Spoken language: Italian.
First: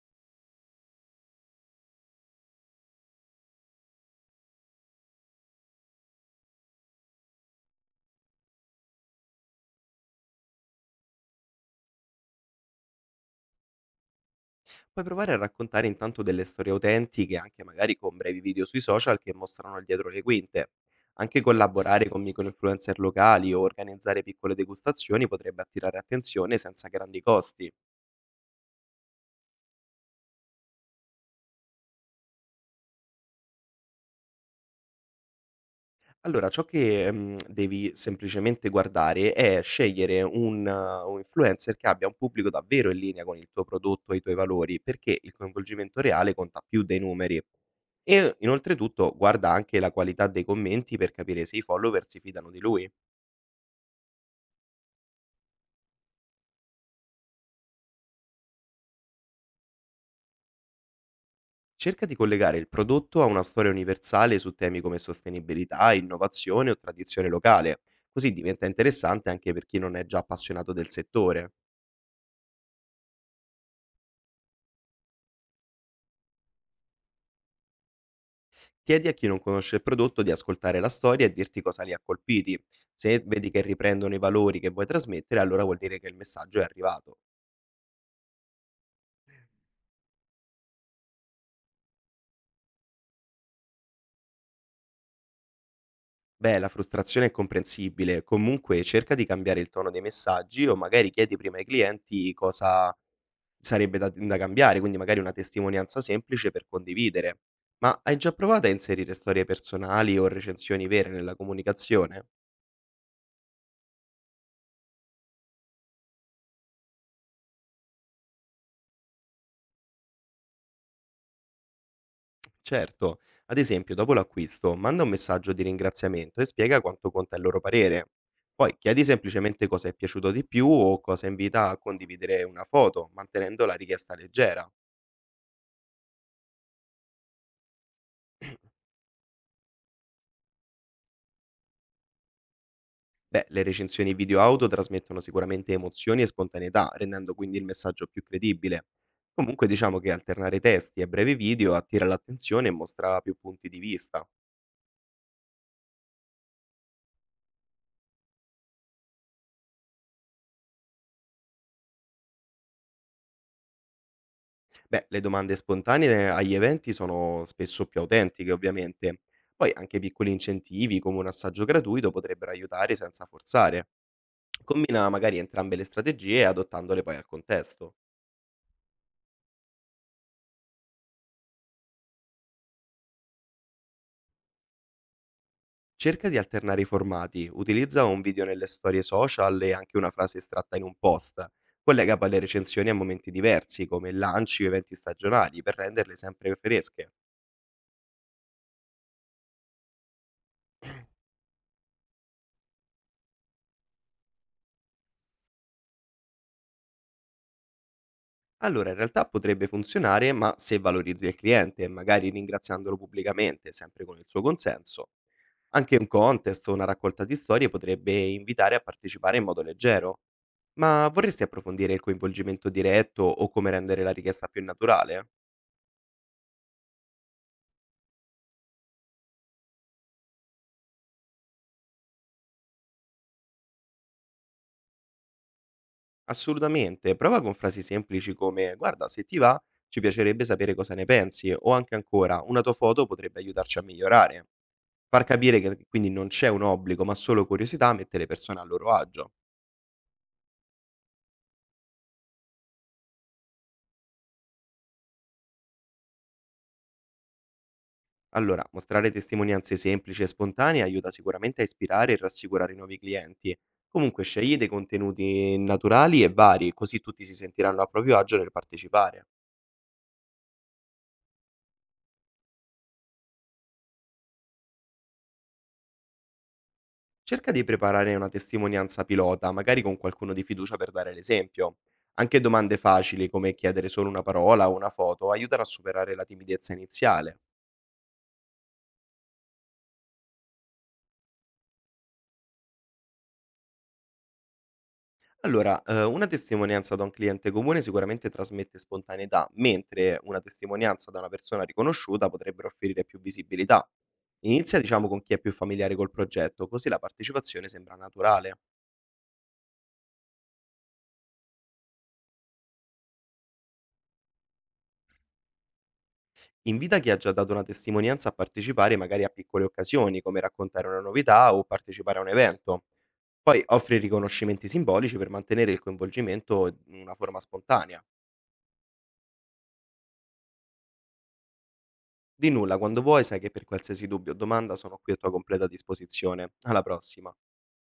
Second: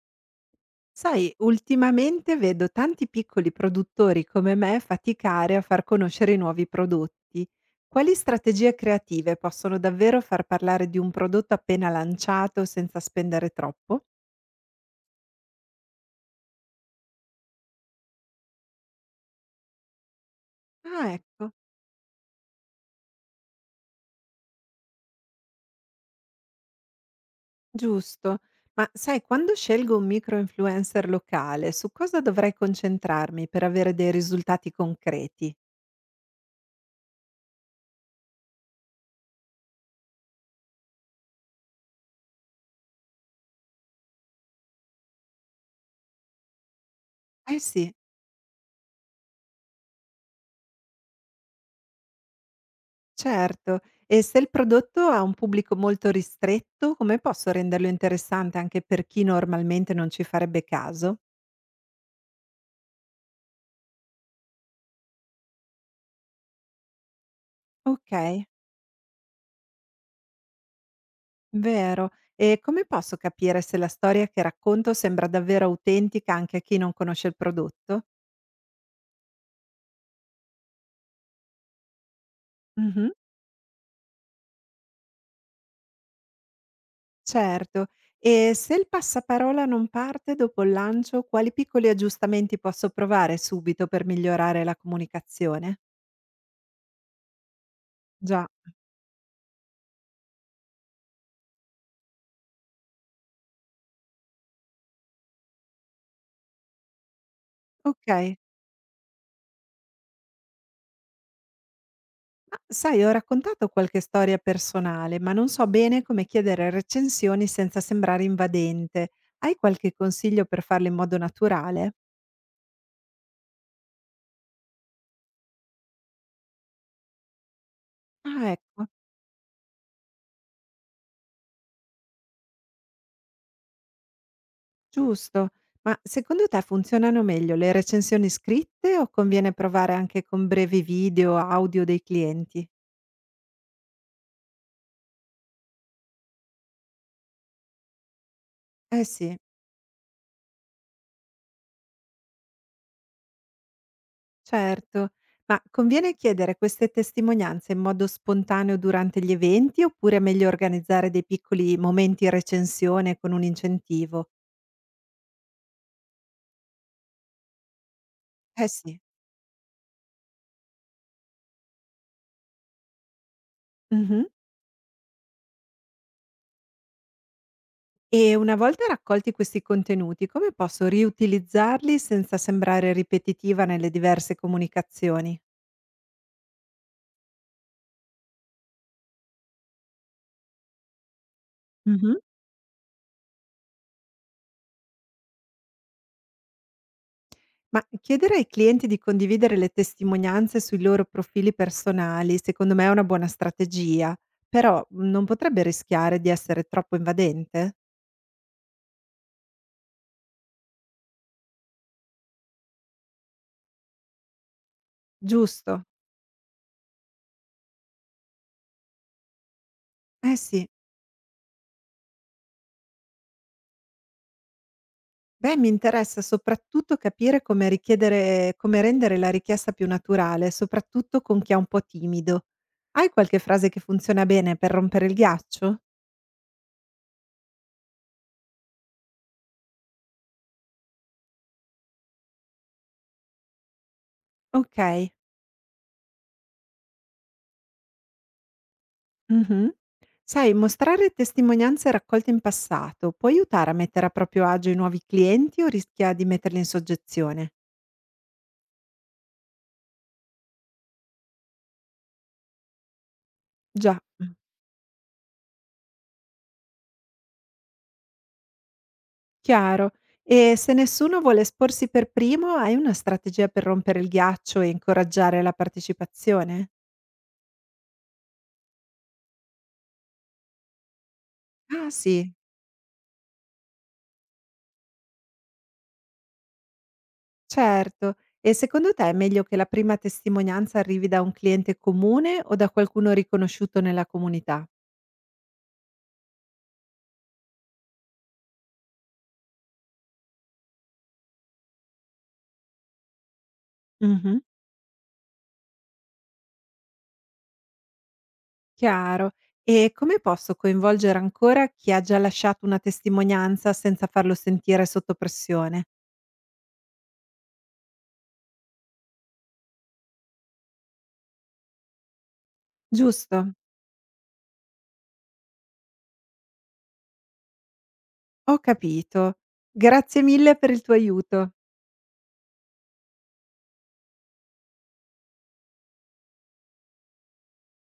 Sai, ultimamente vedo tanti piccoli produttori come me faticare a far conoscere i nuovi prodotti. Quali strategie creative possono davvero far parlare di un prodotto appena lanciato senza spendere troppo? Puoi provare a raccontare intanto delle storie autentiche, anche magari con brevi video sui social che mostrano il dietro le quinte. Ah, Anche ecco, collaborare con microinfluencer locali o organizzare piccole degustazioni potrebbe attirare attenzione senza grandi costi. giusto. Ma sai, quando scelgo un micro-influencer locale, su cosa dovrei concentrarmi per avere dei risultati concreti? Allora, ciò che devi semplicemente guardare è scegliere un influencer che abbia un pubblico davvero in linea con il tuo prodotto e i tuoi valori, perché il coinvolgimento reale conta più dei numeri. Eh sì. E inoltretutto guarda anche la qualità dei commenti per capire se i follower si fidano di lui. Certo, e se il prodotto ha un pubblico molto ristretto, come posso renderlo interessante anche per chi normalmente non ci farebbe caso? Cerca di collegare il prodotto a una storia universale su temi come sostenibilità, innovazione o tradizione locale, Ok, così diventa interessante anche per chi non è già appassionato del settore. vero. E come posso capire se la storia che racconto sembra davvero autentica anche a chi non conosce il prodotto? Chiedi a chi non conosce il prodotto di ascoltare la storia e dirti cosa li ha colpiti. Mhm, Se vedi che riprendono i valori che vuoi trasmettere, allora vuol dire che il messaggio è arrivato. certo. E se il passaparola non parte dopo il lancio, quali piccoli aggiustamenti posso provare subito per migliorare la comunicazione? Beh, la frustrazione è comprensibile, Già, comunque cerca di cambiare il tono dei messaggi o magari chiedi prima ai clienti cosa sarebbe da cambiare, quindi magari una testimonianza semplice per condividere. Ma hai già ok. provato a inserire storie personali o recensioni vere nella comunicazione? Ma sai, ho raccontato qualche storia personale, ma non so bene come chiedere recensioni senza sembrare invadente. Hai qualche consiglio per farlo in modo naturale? Certo, ad esempio, dopo l'acquisto, manda un messaggio di ringraziamento e spiega quanto conta il loro parere. Ah, Poi ecco, chiedi semplicemente cosa è piaciuto di più o cosa invita a condividere una foto, mantenendo la richiesta leggera. giusto. Ma secondo te funzionano meglio le recensioni scritte o conviene provare anche con brevi video, audio dei clienti? Beh, le recensioni video auto trasmettono sicuramente emozioni e spontaneità, rendendo quindi il messaggio più credibile. Eh sì, Comunque diciamo che alternare testi e brevi video attira l'attenzione e mostra più punti di vista. certo. Ma conviene chiedere queste testimonianze in modo spontaneo durante gli eventi oppure è meglio organizzare dei piccoli momenti recensione con un incentivo? Beh, le domande spontanee agli eventi sono spesso più autentiche, Eh sì. ovviamente. Poi anche piccoli incentivi come un assaggio gratuito potrebbero aiutare senza forzare. Mh-mh. Combina magari entrambe le strategie adottandole poi al contesto. E una volta raccolti questi contenuti, come posso riutilizzarli senza sembrare ripetitiva nelle diverse comunicazioni? Cerca di alternare i formati, utilizza un video nelle storie social e anche una frase estratta in un post. Mh-mh. Collega poi le recensioni a momenti diversi, come lanci o eventi stagionali, per renderle sempre fresche. Ma chiedere ai clienti di condividere le testimonianze sui loro profili personali, secondo me è una buona strategia, però non potrebbe rischiare di essere troppo invadente? Allora, in realtà potrebbe funzionare, ma se valorizzi il cliente, magari ringraziandolo pubblicamente, sempre con il suo consenso. Giusto. Anche un contest o una raccolta di storie potrebbe invitare a partecipare in modo leggero. Eh sì. Ma vorresti approfondire il coinvolgimento diretto o come rendere la richiesta più naturale? Beh, mi interessa soprattutto capire come rendere la richiesta più naturale, soprattutto con chi è un po' timido. Hai qualche frase che funziona bene per rompere il ghiaccio? Assolutamente, prova con frasi semplici come guarda, se ti va, ci piacerebbe sapere cosa ne pensi o anche ancora una tua foto potrebbe aiutarci a migliorare. Okay. Far capire che quindi non c'è un obbligo ma solo curiosità mette le persone a loro agio. Mh-mh. Sai, mostrare testimonianze raccolte in passato può aiutare a mettere a proprio agio i nuovi clienti o rischia di metterli in soggezione? Allora, mostrare testimonianze semplici e spontanee aiuta sicuramente a ispirare e rassicurare i nuovi clienti. Già, Comunque scegli dei contenuti naturali e vari, così tutti si sentiranno a proprio agio nel partecipare. chiaro. E se nessuno vuole esporsi per primo, hai una strategia per rompere il ghiaccio e incoraggiare la partecipazione? Cerca di preparare una testimonianza pilota, magari con qualcuno di fiducia per dare l'esempio. Ah, sì. Anche domande facili come chiedere solo una parola o una foto aiutano a superare la timidezza iniziale. Certo. E secondo te è meglio che la prima testimonianza arrivi da un cliente comune o da qualcuno riconosciuto nella comunità? Allora, una testimonianza da un cliente comune sicuramente trasmette spontaneità, mentre una testimonianza da una persona riconosciuta potrebbe offrire più visibilità. Mhm. Inizia, diciamo, con chi è più familiare col progetto, così la partecipazione sembra naturale. Chiaro. E come posso coinvolgere ancora chi ha già lasciato una testimonianza senza farlo sentire sotto pressione? Invita chi ha già dato una testimonianza a partecipare magari a piccole occasioni, come raccontare una novità o partecipare a un evento. Giusto, Poi offri riconoscimenti simbolici per mantenere il coinvolgimento in una forma spontanea. ho capito. Grazie mille per il tuo aiuto. Di nulla, quando vuoi sai che per qualsiasi dubbio o domanda sono qui a tua completa disposizione. Alla prossima.